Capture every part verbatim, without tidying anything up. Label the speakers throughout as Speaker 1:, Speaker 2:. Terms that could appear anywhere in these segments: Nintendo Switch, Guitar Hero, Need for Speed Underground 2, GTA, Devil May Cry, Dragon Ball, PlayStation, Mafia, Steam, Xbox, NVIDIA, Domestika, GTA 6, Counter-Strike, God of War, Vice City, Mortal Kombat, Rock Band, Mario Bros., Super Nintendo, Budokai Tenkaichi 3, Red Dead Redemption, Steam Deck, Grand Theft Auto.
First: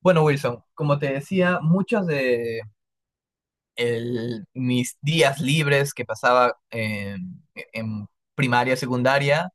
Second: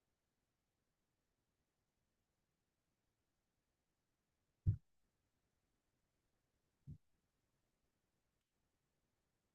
Speaker 1: Bueno, Wilson, como te decía, muchos de el- mis días libres que pasaba en, en primaria, secundaria,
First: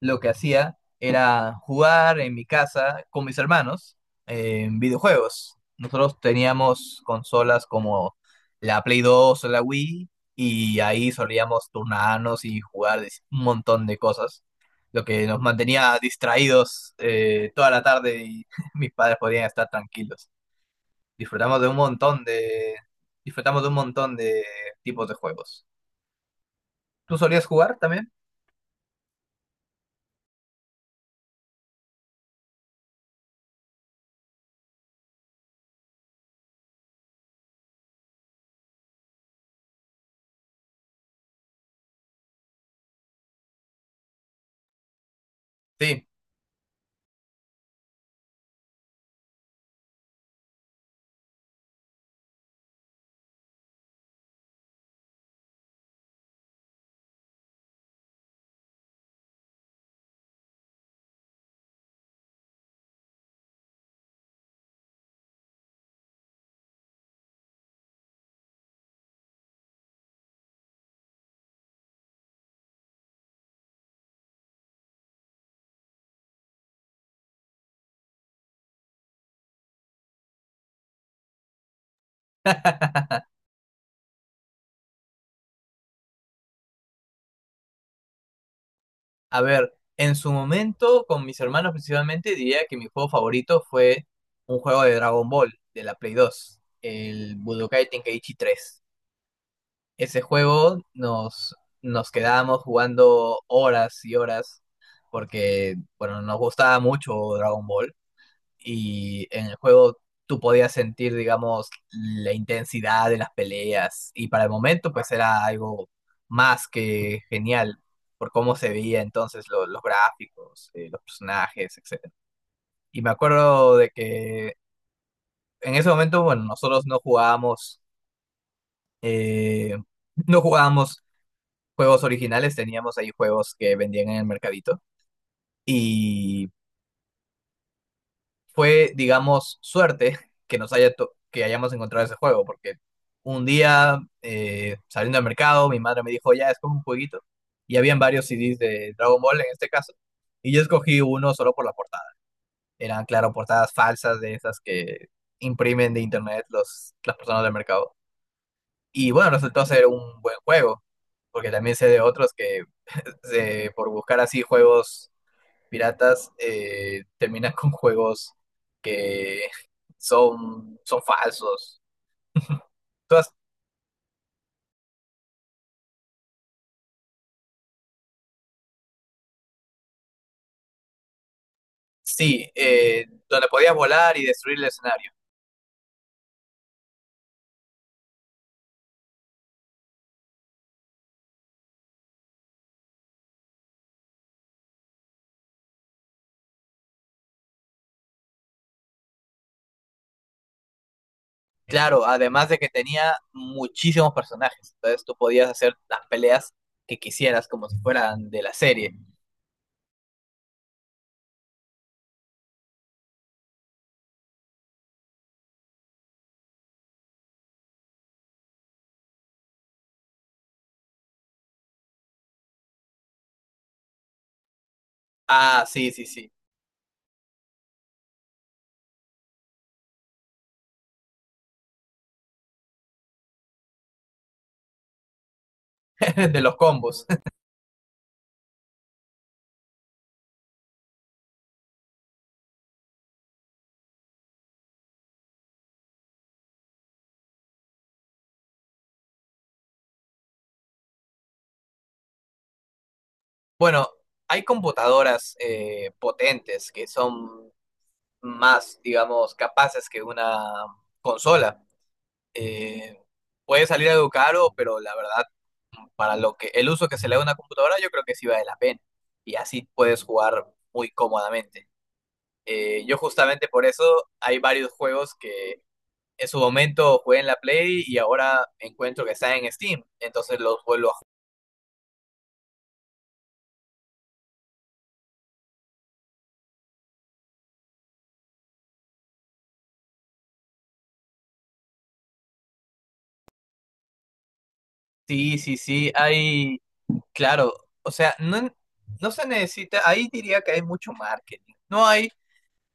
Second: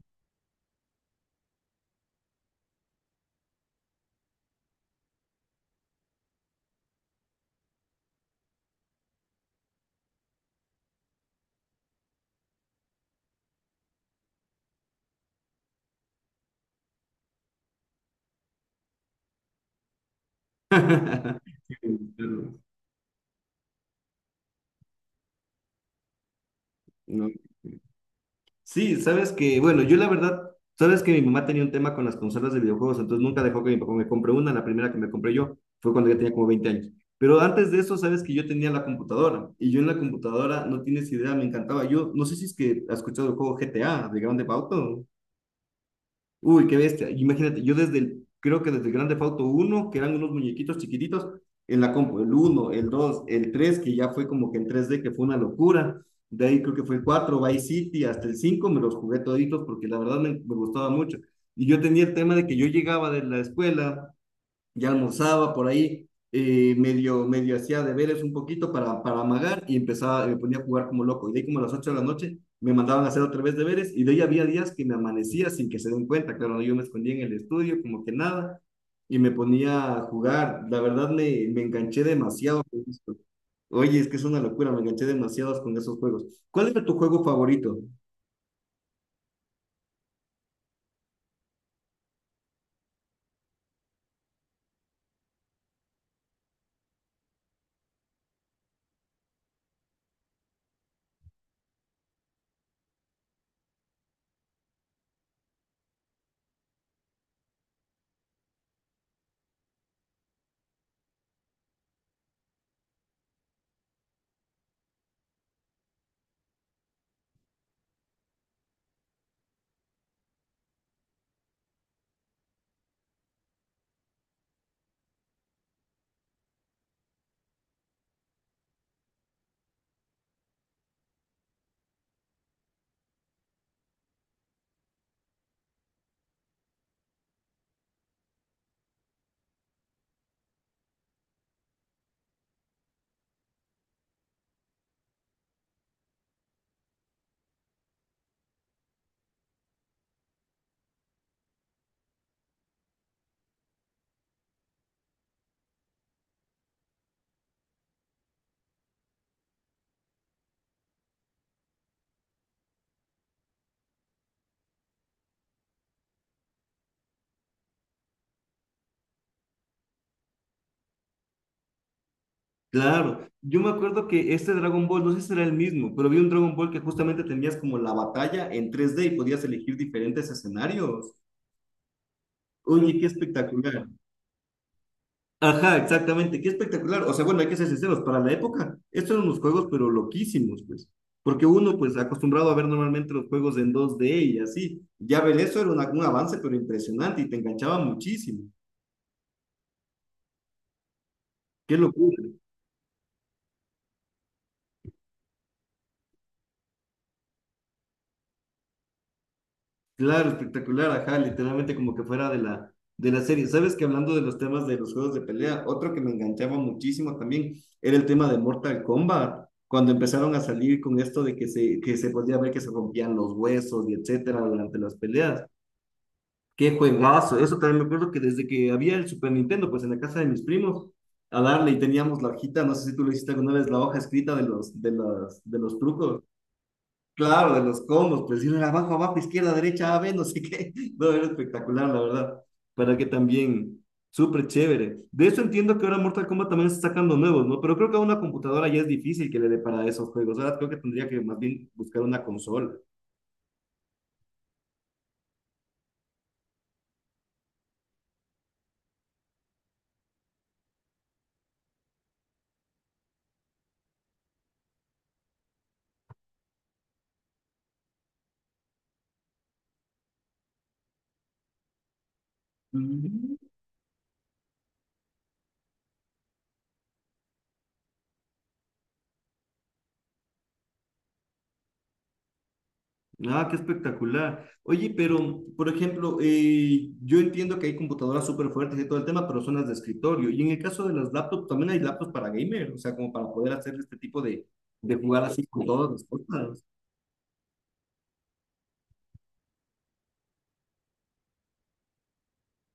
Speaker 1: lo que hacía era jugar en mi casa con mis hermanos en videojuegos. Nosotros teníamos consolas como la Play dos o la Wii y ahí solíamos turnarnos y jugar de- un montón de cosas, lo que nos mantenía distraídos eh, toda la tarde y mis padres podían estar tranquilos. Disfrutamos de un montón de, disfrutamos de un montón de tipos de juegos. ¿Tú
Speaker 2: No.
Speaker 1: solías jugar también?
Speaker 2: Sí, sabes que, bueno, yo la verdad, sabes que mi mamá tenía un tema con las consolas de videojuegos, entonces nunca dejó que mi papá me compre una, la primera que me compré yo fue cuando ya tenía como veinte años. Pero antes de eso, sabes que yo tenía la computadora y yo en la computadora, no tienes idea, me encantaba. Yo no sé si es que has escuchado el juego G T A de Grand Theft Auto.
Speaker 1: Sí.
Speaker 2: Uy, qué bestia. Imagínate, yo desde el, creo que desde el Grand Theft Auto uno, que eran unos muñequitos chiquititos, en la compu, el uno, el dos, el tres que ya fue como que en tres d que fue una locura. De ahí creo que fue el cuatro Vice City, hasta el cinco me los jugué toditos porque la verdad me, me gustaba mucho. Y yo tenía el tema de que yo llegaba de la escuela ya almorzaba por ahí, eh, medio, medio hacía deberes un poquito para, para amagar y empezaba, me ponía a jugar como loco. Y de ahí como a las ocho de la noche me mandaban a hacer otra vez deberes y de ahí había días que me amanecía sin que se den cuenta. Claro, yo me escondía en el estudio como que nada y me ponía a jugar. La verdad me, me enganché demasiado con esto. Oye, es que es una locura, me enganché demasiado con esos juegos. ¿Cuál era tu juego favorito?
Speaker 1: A ver, en su momento, con mis hermanos principalmente, diría que mi juego favorito fue un juego de Dragon Ball, de la Play dos, el Budokai Tenkaichi tres. Ese juego nos, nos quedábamos jugando horas y horas porque, bueno, nos gustaba mucho Dragon Ball. Y en el juego tú podías sentir, digamos, la intensidad de las peleas y para el momento pues era algo más que genial por cómo se veía entonces lo- los gráficos, eh, los personajes, etcétera. Y me acuerdo de que en ese momento, bueno, nosotros no jugábamos, eh, no jugábamos juegos originales, teníamos ahí juegos que vendían en el mercadito y fue, digamos, suerte que nos haya to- que hayamos encontrado ese juego, porque un día eh, saliendo al mercado, mi madre me dijo, ya, es como un jueguito, y habían varios C Ds de Dragon Ball en este caso, y yo escogí uno solo por la portada. Eran, claro, portadas falsas de esas que imprimen de internet los, las personas del mercado. Y bueno, resultó ser un buen juego, porque también sé de otros que se- por buscar así juegos piratas eh, terminan con juegos que son, son falsos.
Speaker 2: Claro,
Speaker 1: Entonces,
Speaker 2: yo me acuerdo que este Dragon Ball, no sé si era el mismo, pero vi un Dragon Ball que justamente tenías como la batalla en tres D y podías elegir diferentes escenarios.
Speaker 1: sí,
Speaker 2: Oye, qué
Speaker 1: eh, donde podías
Speaker 2: espectacular.
Speaker 1: volar y destruir el escenario.
Speaker 2: Ajá, exactamente, qué espectacular. O sea, bueno, hay que ser sinceros, para la época, estos eran unos juegos pero loquísimos, pues. Porque uno, pues, acostumbrado a ver normalmente los juegos en dos D y así, ya ver eso era una- un avance pero impresionante y te enganchaba muchísimo. Qué
Speaker 1: Claro,
Speaker 2: locura.
Speaker 1: además de que tenía muchísimos personajes, entonces tú podías hacer las peleas que quisieras como si fueran de la serie.
Speaker 2: Claro, espectacular, ajá, literalmente como que fuera de la, de la serie. Sabes que hablando de los temas de los juegos de pelea, otro que me enganchaba muchísimo también era el tema de Mortal Kombat, cuando empezaron a salir con esto de que se, que se podía ver que se rompían los huesos y etcétera durante las peleas.
Speaker 1: Ah, sí, sí, sí,
Speaker 2: Qué juegazo, eso también me acuerdo que desde que había el Super Nintendo, pues en la casa de mis primos, a darle y teníamos la hojita, no sé si tú lo hiciste alguna vez, la hoja escrita de los, de las, de los trucos.
Speaker 1: de los combos.
Speaker 2: Claro, de los combos, presión abajo, abajo, izquierda, derecha, A, B, no sé qué. No, era espectacular, la verdad. Para que también, súper chévere. De eso entiendo que ahora Mortal Kombat también está sacando nuevos, ¿no? Pero creo que a una computadora ya es difícil que le dé para esos juegos. Ahora creo que tendría que más bien buscar una consola.
Speaker 1: Bueno, hay computadoras eh, potentes que son más, digamos, capaces que una consola. Eh, Puede salir algo caro, pero la verdad, para lo que el uso que se le da a una computadora, yo creo que sí vale la pena. Y así puedes jugar muy cómodamente. Eh, yo justamente por eso hay varios juegos que en su momento jugué en la Play y ahora encuentro que están en Steam. Entonces los vuelvo a jugar.
Speaker 2: Ah, qué espectacular. Oye, pero, por ejemplo, eh, yo entiendo que hay computadoras súper fuertes y todo el tema, pero son las de escritorio. Y en el caso de las laptops, también hay laptops para gamer, o sea, como para poder hacer este tipo de, de jugar
Speaker 1: Sí,
Speaker 2: así
Speaker 1: sí,
Speaker 2: con todas
Speaker 1: sí,
Speaker 2: las
Speaker 1: hay,
Speaker 2: cosas.
Speaker 1: claro, o sea, no, no se necesita, ahí diría que hay mucho marketing. No hay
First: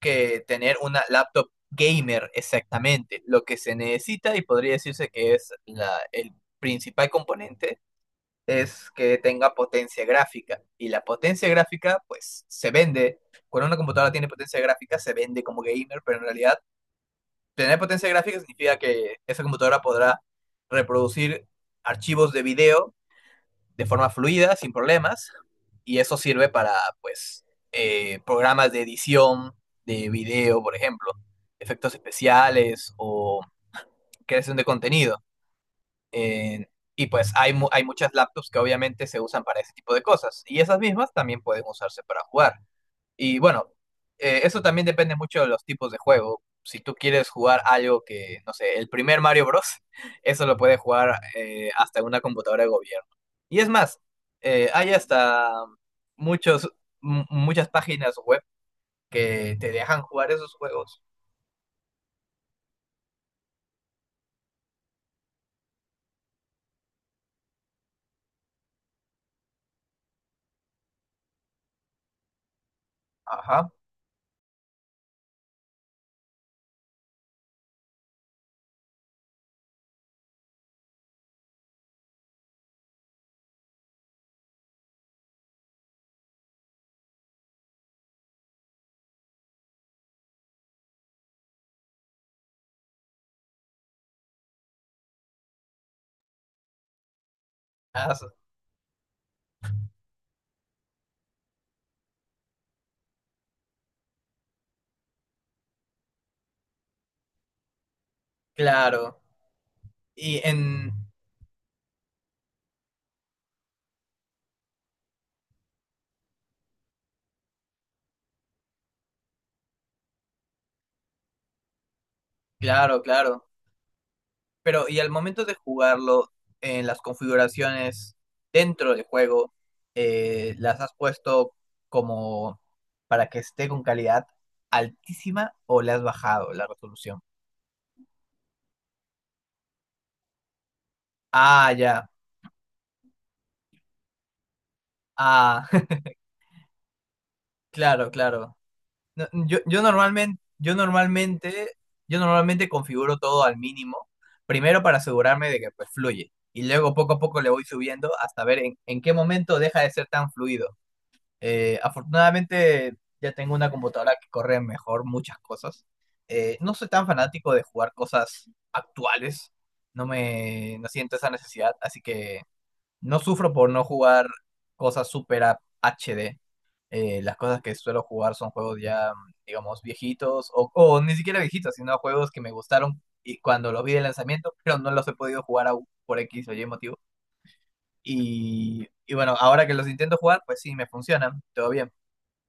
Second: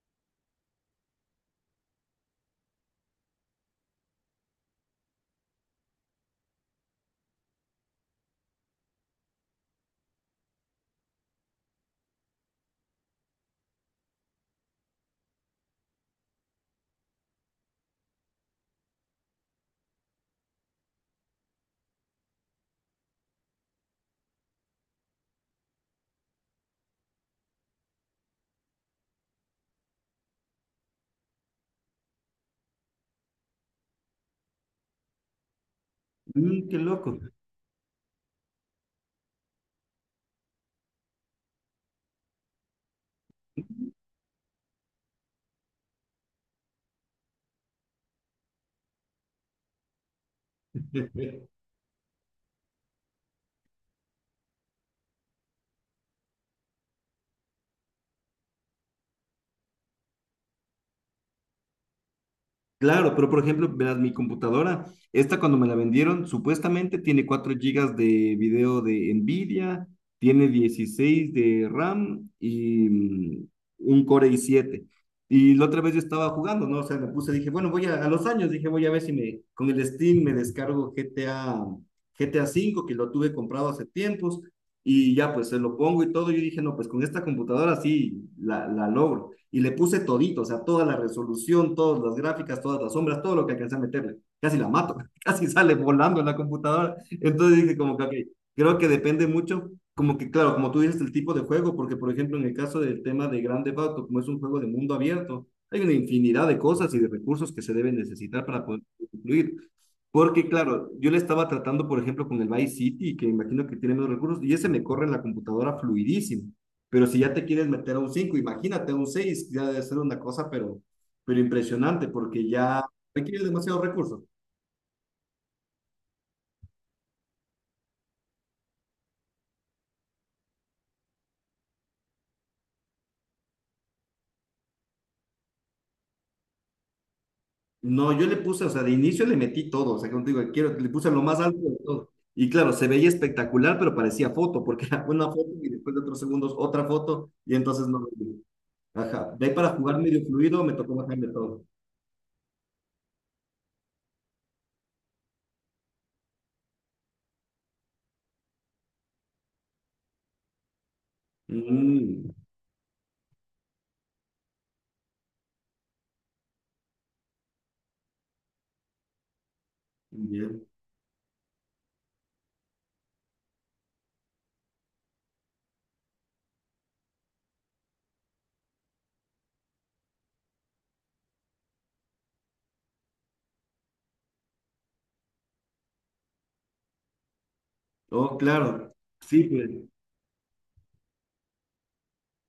Speaker 1: que tener una laptop gamer exactamente. Lo que se necesita y podría decirse que es la, el principal componente es que tenga potencia gráfica. Y la potencia gráfica, pues, se vende. Cuando una computadora tiene potencia gráfica, se vende como gamer, pero en realidad tener potencia gráfica significa que esa computadora podrá reproducir archivos de video de forma fluida, sin problemas, y eso sirve para, pues, eh, programas de edición de video, por ejemplo, efectos especiales o creación de contenido. Eh,
Speaker 2: Mm, qué
Speaker 1: y
Speaker 2: loco.
Speaker 1: pues hay, mu- hay muchas laptops que obviamente se usan para ese tipo de cosas, y esas mismas también pueden usarse para jugar. Y bueno, eh, eso también depende mucho de los tipos de juego. Si tú quieres jugar algo que, no sé, el primer Mario Bros., eso lo puedes jugar eh, hasta en una computadora de gobierno. Y es más, eh, hay hasta muchos, mu- muchas páginas web que te dejan jugar esos juegos.
Speaker 2: Claro, pero por ejemplo, verás, mi computadora, esta cuando me la vendieron, supuestamente tiene cuatro gigas de video de NVIDIA, tiene dieciséis de RAM y mm,
Speaker 1: Ajá.
Speaker 2: un Core i siete. Y la otra vez yo estaba jugando, ¿no? O sea, me puse, dije, bueno, voy a, a los años, dije, voy a ver si me, con el Steam me descargo G T A, G T A cinco, que lo tuve comprado hace tiempos, y ya pues se lo pongo y todo. Yo dije, no, pues con esta computadora sí la, la logro y le puse todito, o sea, toda la resolución, todas las gráficas, todas las sombras, todo lo que alcancé a meterle. Casi la mato, casi sale volando en la computadora. Entonces dije como que, ok,
Speaker 1: Ah,
Speaker 2: creo que depende mucho, como que claro, como tú dices, el tipo de juego, porque por ejemplo en el caso del tema de Grand Theft Auto, como es un juego de mundo abierto, hay una infinidad de cosas y de recursos que se deben necesitar para poder
Speaker 1: claro.
Speaker 2: concluir.
Speaker 1: Y
Speaker 2: Porque, claro,
Speaker 1: en...
Speaker 2: yo le estaba tratando, por ejemplo, con el Vice City, que imagino que tiene menos recursos, y ese me corre en la computadora fluidísimo. Pero si ya te quieres meter a un cinco imagínate un seis ya debe ser una cosa, pero, pero impresionante, porque ya
Speaker 1: Claro,
Speaker 2: requiere
Speaker 1: claro.
Speaker 2: demasiados recursos.
Speaker 1: Pero, y al momento de jugarlo, en las configuraciones dentro del juego, eh, las has puesto como para que esté con calidad altísima o le has bajado la resolución.
Speaker 2: No, yo le puse, o sea, de inicio le metí todo, o sea, como te digo, quiero, le puse lo más alto
Speaker 1: Ah,
Speaker 2: de
Speaker 1: ya.
Speaker 2: todo. Y claro, se veía espectacular, pero parecía foto, porque era una foto
Speaker 1: Ah,
Speaker 2: y después de otros segundos otra foto, y entonces no.
Speaker 1: claro, claro. No,
Speaker 2: Ajá, de ahí
Speaker 1: yo,
Speaker 2: para
Speaker 1: yo
Speaker 2: jugar medio
Speaker 1: normalmente,
Speaker 2: fluido me
Speaker 1: yo
Speaker 2: tocó bajarle todo.
Speaker 1: normalmente, yo normalmente configuro todo al mínimo, primero para asegurarme de que pues, fluye. Y luego poco a poco le voy subiendo hasta ver en, en qué momento deja de ser tan fluido. Eh,
Speaker 2: Mm,
Speaker 1: afortunadamente ya tengo una computadora que corre mejor muchas cosas. Eh, no soy tan fanático de jugar cosas actuales, no
Speaker 2: bien.
Speaker 1: me no siento esa necesidad, así que no sufro por no jugar cosas super a- H D. Eh, las cosas que suelo jugar son juegos ya, digamos, viejitos o, o ni siquiera viejitos, sino juegos que me gustaron y cuando los vi de lanzamiento, pero no los he podido jugar aún por X o Y motivo.
Speaker 2: Oh,
Speaker 1: Y,
Speaker 2: claro.
Speaker 1: y bueno,
Speaker 2: Sí,
Speaker 1: ahora
Speaker 2: pues.
Speaker 1: que los intento jugar, pues sí, me funcionan, todo bien.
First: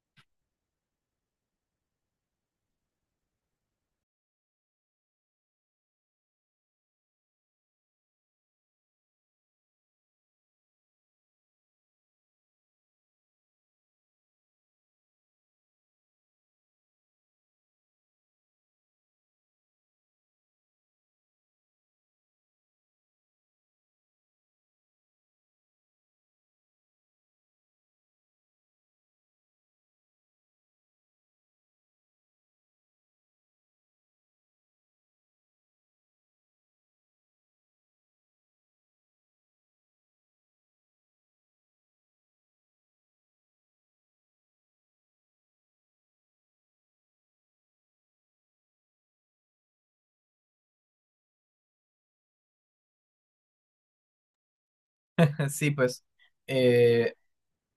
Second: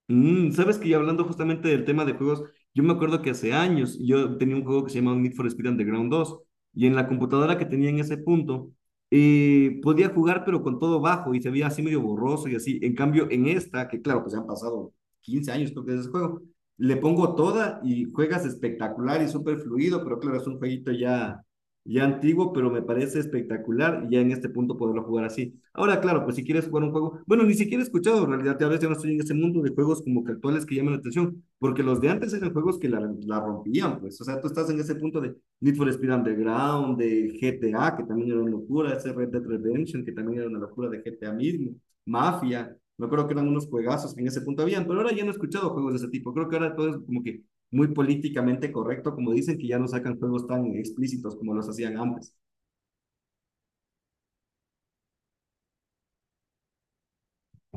Speaker 2: Mm, sabes que ya hablando justamente del tema de juegos, yo me acuerdo que hace años yo tenía un juego que se llamaba Need for Speed Underground dos y en la computadora que tenía en ese punto eh, podía jugar pero con todo bajo y se veía así medio borroso y así. En cambio en esta, que claro, pues ya han pasado quince años creo que es ese juego, le pongo toda y juegas espectacular y súper fluido, pero claro, es un jueguito ya ya antiguo, pero me parece espectacular ya en este punto poderlo jugar así. Ahora, claro, pues si quieres jugar un juego, bueno, ni siquiera he escuchado, en realidad a veces yo no estoy en ese mundo de juegos como que actuales que llaman la atención, porque los de antes eran juegos que la, la rompían, pues, o sea, tú estás en ese punto de Need for Speed Underground, de G T A, que también era una locura, ese Red Dead Redemption, que también era una locura de G T A mismo, Mafia, me acuerdo que eran unos juegazos que en ese punto habían, pero ahora ya no he escuchado juegos de ese tipo. Creo que ahora todo es como que muy políticamente correcto, como dicen, que ya no sacan juegos tan explícitos como los hacían antes.
Speaker 1: Sí, pues eh,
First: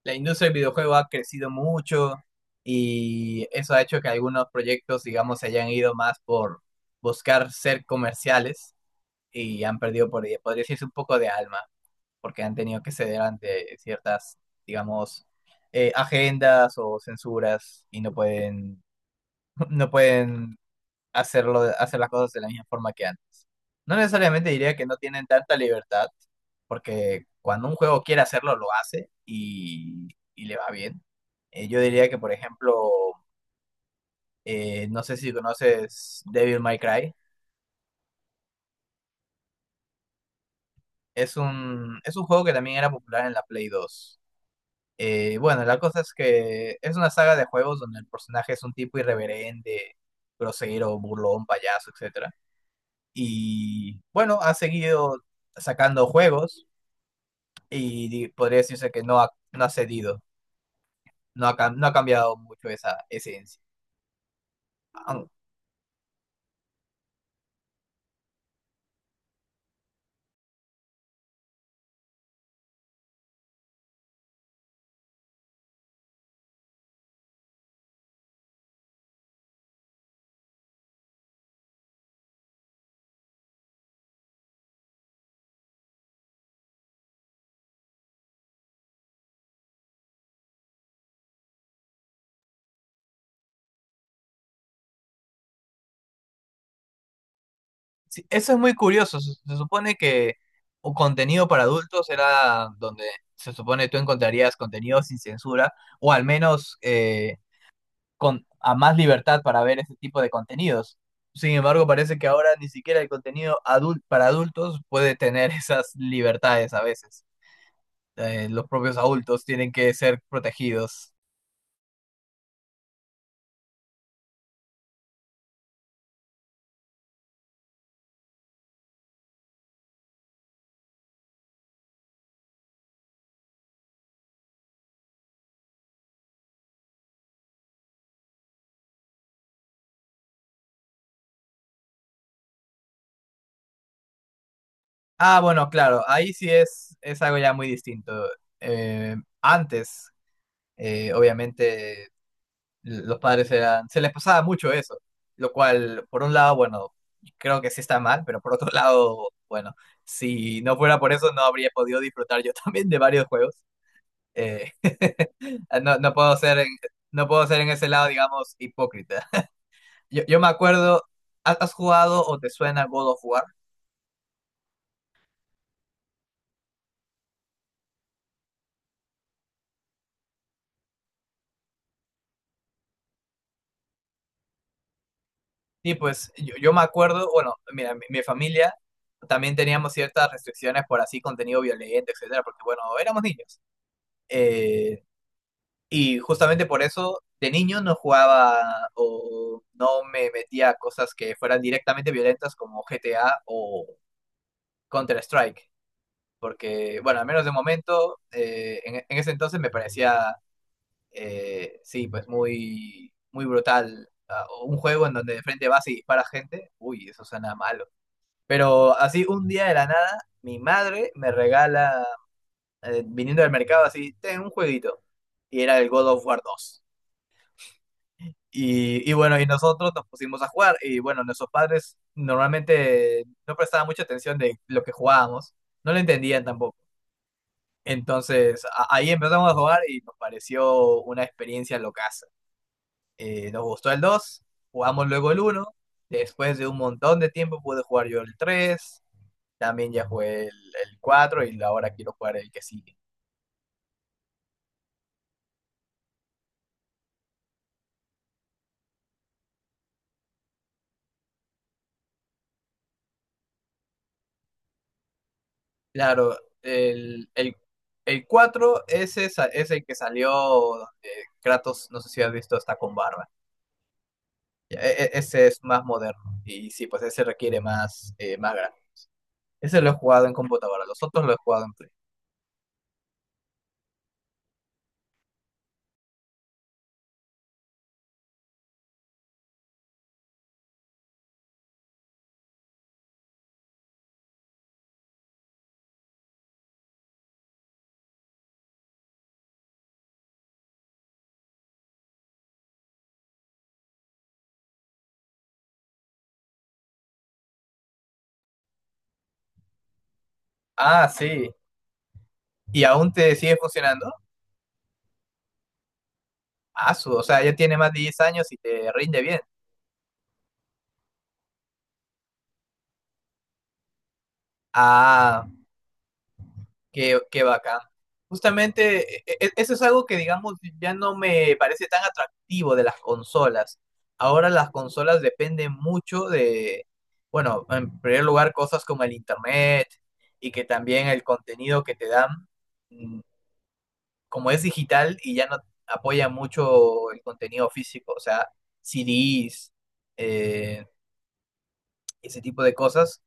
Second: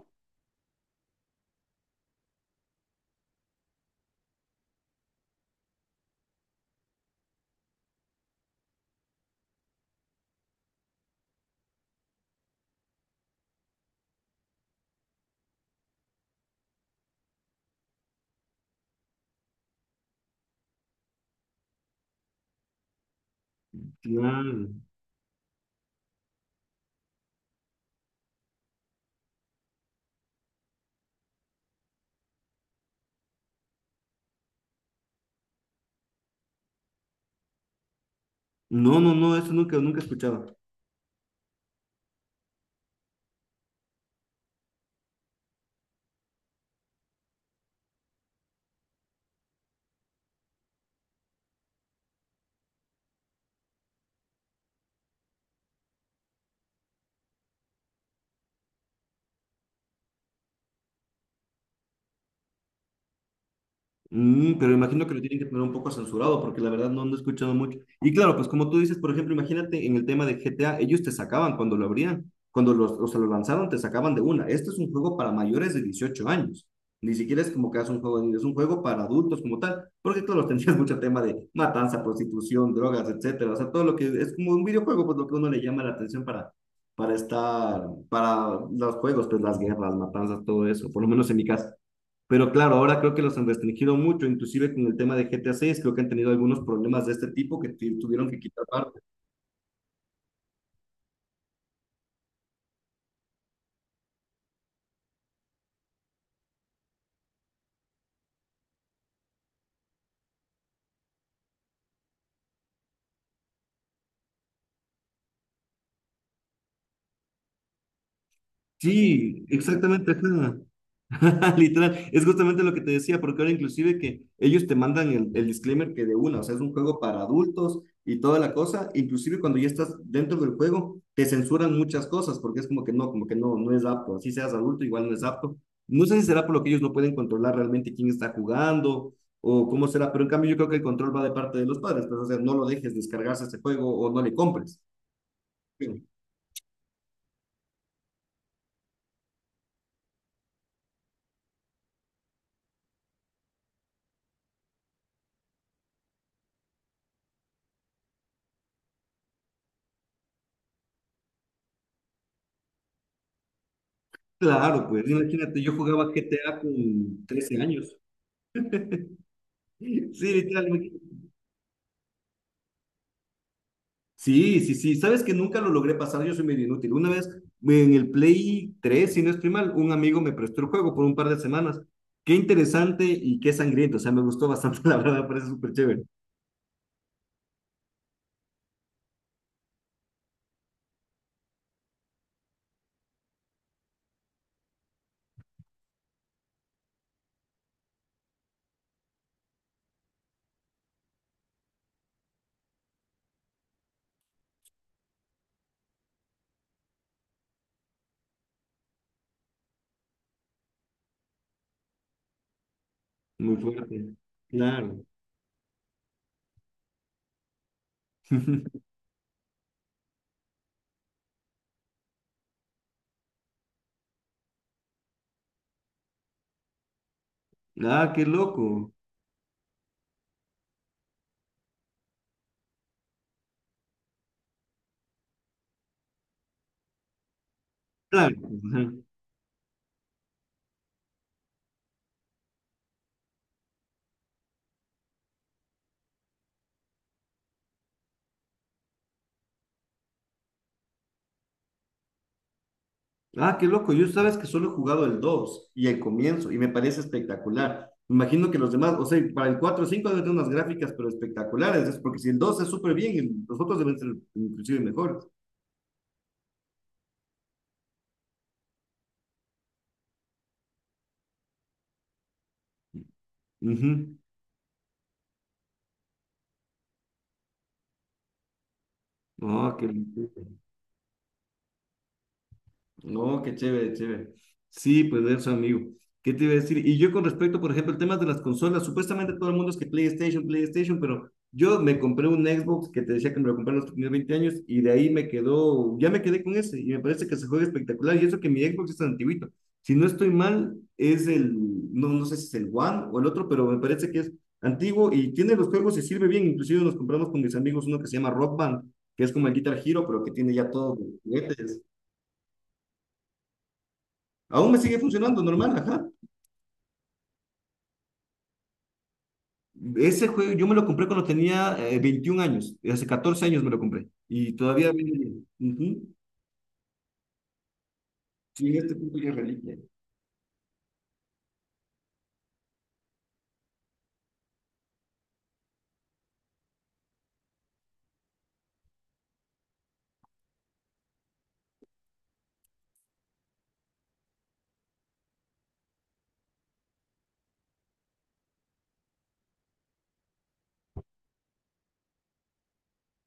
Speaker 1: la industria del videojuego ha crecido mucho y eso ha hecho que algunos proyectos, digamos, se hayan ido más por buscar ser comerciales y han perdido, por, podría decirse, un poco de alma, porque han tenido que ceder ante ciertas, digamos, eh, agendas o censuras y no pueden, no pueden hacerlo, hacer las cosas de la misma forma que antes. No necesariamente
Speaker 2: Claro.
Speaker 1: diría que no tienen tanta libertad, porque cuando un juego quiere hacerlo, lo hace y, y le va bien. Eh, yo diría que, por ejemplo, eh, no sé si conoces Devil May Cry.
Speaker 2: No, no, no, eso nunca, nunca he escuchado.
Speaker 1: Es un, es un juego que también era popular en la Play dos. Eh, bueno, la cosa es que es una saga de juegos donde el personaje es un tipo irreverente, grosero, burlón, payaso, etcétera. Y bueno, ha seguido sacando juegos. y di- podría decirse que no ha, no ha, cedido, no ha, cam- no ha cambiado mucho esa esencia.
Speaker 2: Mm, pero imagino que lo
Speaker 1: Aun-
Speaker 2: tienen que tener un poco censurado, porque la verdad no ando escuchando mucho. Y claro, pues como tú dices, por ejemplo, imagínate en el tema de G T A, ellos te sacaban cuando lo abrían, cuando los, o sea, lo lanzaron, te sacaban de una. Este es un juego para mayores de dieciocho años. Ni siquiera es como que es un juego, de niños, es un juego para adultos como tal, porque claro, tendrías mucho tema de matanza, prostitución, drogas, etcétera. O sea, todo lo que es como un videojuego, pues lo que uno le llama la atención para, para estar, para los juegos, pues las guerras, matanzas, todo eso, por lo menos en mi caso. Pero claro, ahora creo que los han restringido mucho, inclusive con el tema de G T A seis, creo que han tenido algunos problemas de este tipo que tu-
Speaker 1: sí.
Speaker 2: tuvieron que
Speaker 1: Eso es
Speaker 2: quitar
Speaker 1: muy
Speaker 2: parte.
Speaker 1: curioso, se, se supone que un contenido para adultos era donde se supone tú encontrarías contenido sin censura o al menos eh, con, a más libertad para ver ese tipo de contenidos. Sin embargo, parece que ahora ni siquiera el contenido adul- para adultos puede tener esas libertades a veces. Eh, los propios
Speaker 2: Sí,
Speaker 1: adultos tienen que
Speaker 2: exactamente.
Speaker 1: ser
Speaker 2: Ajá.
Speaker 1: protegidos.
Speaker 2: Literal, es justamente lo que te decía, porque ahora inclusive que ellos te mandan el, el disclaimer que de una, o sea, es un juego para adultos y toda la cosa, inclusive cuando ya estás dentro del juego, te censuran muchas cosas, porque es como que no, como que no, no es apto, así seas adulto, igual no es apto. No sé si será por lo que ellos no pueden controlar realmente quién está jugando o cómo será, pero en cambio yo creo que el control va de parte de los padres, pues, o sea, no lo dejes descargarse este juego o no le compres.
Speaker 1: Ah, bueno, claro,
Speaker 2: Sí,
Speaker 1: ahí sí es, es algo ya muy distinto. Eh, antes, eh, obviamente, l- los padres eran, se les pasaba mucho eso, lo cual, por un lado, bueno, creo que sí está mal, pero por otro lado, bueno, si no fuera por eso, no habría podido disfrutar yo también de varios juegos. Eh,
Speaker 2: claro, pues imagínate, yo
Speaker 1: no,
Speaker 2: jugaba
Speaker 1: no puedo
Speaker 2: G T A
Speaker 1: ser en,
Speaker 2: con
Speaker 1: no puedo ser
Speaker 2: trece
Speaker 1: en ese
Speaker 2: años.
Speaker 1: lado, digamos, hipócrita. Yo,
Speaker 2: Sí,
Speaker 1: yo me
Speaker 2: literal, imagínate.
Speaker 1: acuerdo, ¿has has jugado o te suena God of War?
Speaker 2: Sí, sí, sí. Sabes que nunca lo logré pasar, yo soy medio inútil. Una vez en el Play tres, si no estoy mal, un amigo me prestó el juego por un par de semanas. Qué interesante y qué sangriento. O sea, me gustó bastante, la verdad, me parece súper
Speaker 1: Sí,
Speaker 2: chévere.
Speaker 1: pues yo, yo me acuerdo, bueno, mira, mi, mi familia también teníamos ciertas restricciones por así contenido violento, etcétera, porque bueno, éramos niños. Eh, y justamente por eso de niño no jugaba o no me metía a cosas que fueran directamente violentas como G T A o Counter-Strike, porque bueno, al menos de momento, eh, en, en ese entonces me parecía, eh, sí, pues muy, muy
Speaker 2: Muy
Speaker 1: brutal.
Speaker 2: fuerte.
Speaker 1: ah, Un
Speaker 2: Claro.
Speaker 1: juego en donde de frente vas y disparas gente, uy, eso suena mal. Pero así un día de la nada, mi madre me regala, eh, viniendo del mercado, así, ten un jueguito. Y era el God of War dos.
Speaker 2: Ah, qué loco.
Speaker 1: Y, y bueno, y nosotros nos pusimos a jugar. Y bueno, nuestros padres normalmente no prestaban mucha atención de lo que jugábamos. No lo entendían tampoco.
Speaker 2: Claro.
Speaker 1: Entonces a-
Speaker 2: Ajá.
Speaker 1: ahí empezamos a jugar y nos pareció una experiencia locaza. Eh, nos gustó el dos, jugamos luego el uno. Después de un montón de tiempo pude jugar yo el tres. También ya jugué el, el cuatro y ahora quiero jugar el que sigue.
Speaker 2: Ah, qué loco. Yo sabes que solo he jugado el dos y el comienzo y me parece espectacular. Me Imagino que los demás, o sea, para el cuatro o cinco deben tener unas gráficas, pero espectaculares. Es porque si el dos es súper bien, el- los otros deben ser inclusive mejores.
Speaker 1: Claro, el, el, el cuatro ese sa- es el que salió donde Kratos, no sé si has visto, está con barba.
Speaker 2: Ujú.
Speaker 1: Ya, e- e- ese es más moderno y sí, pues ese requiere más, eh, más gráfico.
Speaker 2: No,
Speaker 1: Ese
Speaker 2: qué
Speaker 1: lo he jugado
Speaker 2: lindo.
Speaker 1: en computadora, los otros lo he jugado en Play.
Speaker 2: No, qué chévere, chévere. Sí, pues eso, amigo. ¿Qué te iba a decir? Y yo con respecto, por ejemplo, al tema de las consolas, supuestamente todo el mundo es que PlayStation, PlayStation, pero yo me compré un Xbox que te decía que me lo compré a los primeros veinte años y de ahí me quedó, ya me quedé con ese y me parece que se juega espectacular y eso que mi Xbox es antiguito. Si no estoy mal, es el, no, no sé si es el One o el otro, pero me parece que es antiguo y tiene los juegos y sirve bien. Inclusive nos compramos con mis amigos uno que se llama Rock Band, que es como el Guitar Hero, pero que tiene ya todos los
Speaker 1: Ah, sí.
Speaker 2: juguetes.
Speaker 1: ¿Y aún te sigue funcionando?
Speaker 2: Aún me sigue funcionando normal, ajá.
Speaker 1: Ah, su, o sea, ya tiene más de diez años y te rinde bien.
Speaker 2: Ese juego yo me lo compré cuando tenía eh, veintiún años, hace catorce años me lo compré y todavía viene.
Speaker 1: Ah,
Speaker 2: Ujú.
Speaker 1: Qué, qué bacán.
Speaker 2: Sí, en este punto
Speaker 1: Justamente e-
Speaker 2: ya es
Speaker 1: e- eso
Speaker 2: reliquia.
Speaker 1: es algo que, digamos, ya no me parece tan atractivo de las consolas. Ahora las consolas dependen mucho de, bueno, en primer lugar, cosas como el internet y que también el contenido que te dan, mm, como es digital y ya no apoya mucho el contenido físico, o sea, C Ds, eh, ese tipo de cosas.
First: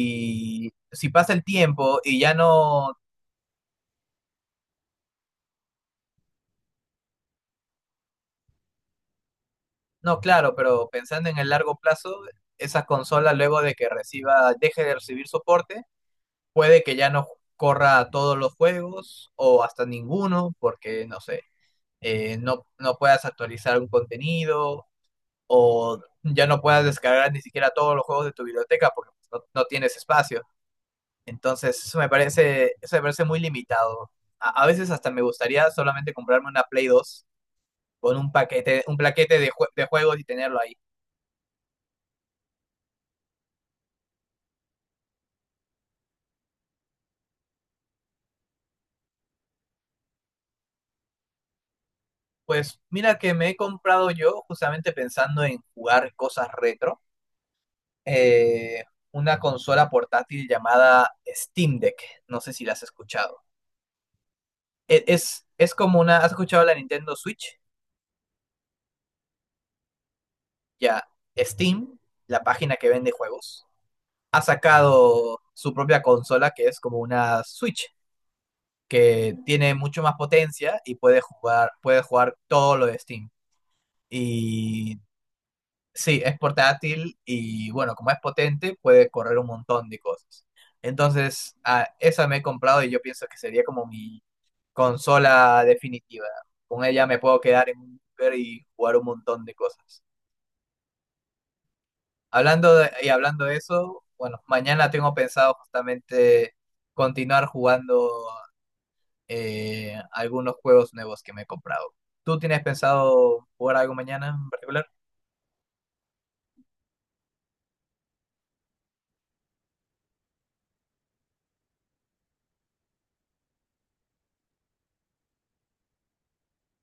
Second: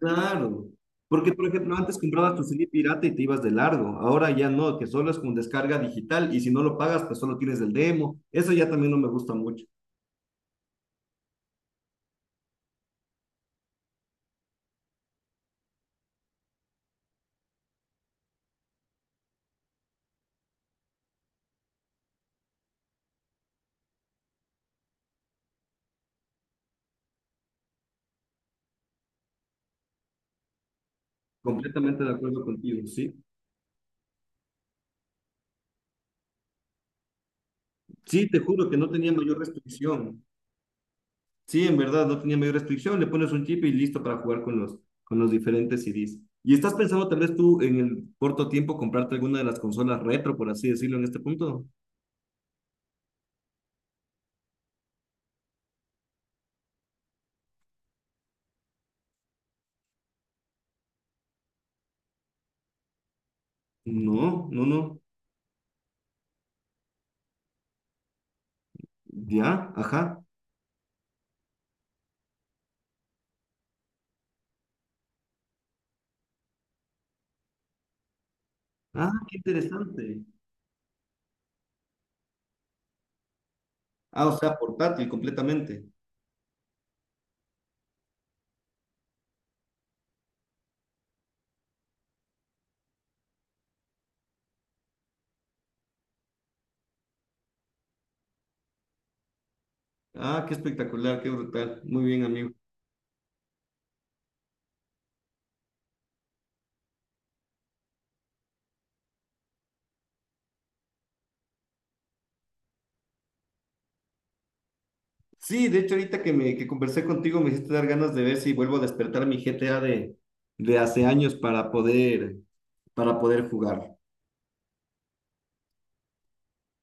Speaker 2: Claro,
Speaker 1: si
Speaker 2: porque
Speaker 1: pasa el
Speaker 2: por ejemplo antes
Speaker 1: tiempo y
Speaker 2: comprabas
Speaker 1: ya
Speaker 2: tu C D
Speaker 1: no.
Speaker 2: pirata y te ibas de largo, ahora ya no, que solo es con descarga digital y si no lo pagas pues solo tienes el demo, eso ya también no me gusta mucho,
Speaker 1: No, claro, pero pensando en el largo plazo, esa consola luego de que reciba, deje de recibir soporte, puede que ya no corra todos los juegos o hasta ninguno, porque no sé, eh, no, no puedas actualizar un contenido o ya no puedas descargar ni siquiera todos los juegos de tu biblioteca porque no, no tienes espacio. Entonces, eso
Speaker 2: completamente
Speaker 1: me
Speaker 2: de acuerdo
Speaker 1: parece,
Speaker 2: contigo,
Speaker 1: eso me
Speaker 2: sí.
Speaker 1: parece muy limitado. A, a veces hasta me gustaría solamente comprarme una Play dos con
Speaker 2: Sí,
Speaker 1: un
Speaker 2: te juro que
Speaker 1: paquete,
Speaker 2: no
Speaker 1: un
Speaker 2: tenía mayor
Speaker 1: plaquete de, jue- de juegos
Speaker 2: restricción.
Speaker 1: y tenerlo ahí.
Speaker 2: Sí, en verdad, no tenía mayor restricción, le pones un chip y listo para jugar con los, con los diferentes C Ds. ¿Y estás pensando tal vez tú en el corto tiempo comprarte alguna de las consolas retro, por así decirlo, en este punto?
Speaker 1: Pues mira que me he comprado yo, justamente pensando en jugar cosas retro, eh, una consola portátil llamada Steam Deck. No sé si la has escuchado.
Speaker 2: No, no, no.
Speaker 1: E- Es, es como una. ¿Has escuchado la Nintendo Switch?
Speaker 2: Ya, ajá.
Speaker 1: Ya, Steam, la página que vende juegos, ha sacado su propia consola que es como una Switch,
Speaker 2: Ah,
Speaker 1: que
Speaker 2: qué
Speaker 1: tiene mucho más
Speaker 2: interesante.
Speaker 1: potencia y puede jugar, puede jugar, todo lo de Steam.
Speaker 2: Ah, o sea,
Speaker 1: Y
Speaker 2: portátil completamente.
Speaker 1: sí, es portátil y bueno, como es potente, puede correr un montón de cosas. Entonces, ah, esa me he comprado y yo pienso que sería como mi consola definitiva. Con ella me puedo quedar en un búnker y jugar un montón de cosas.
Speaker 2: Ah, qué espectacular, qué brutal. Muy bien, amigo.
Speaker 1: Hablando de- y hablando de eso, bueno, mañana tengo pensado justamente continuar jugando eh, algunos juegos nuevos que me he comprado. ¿Tú tienes pensado jugar algo mañana en particular?
Speaker 2: Sí, de hecho, ahorita que me que conversé contigo me hiciste dar ganas de ver si vuelvo a despertar mi G T A de, de hace años para poder, para poder, jugar.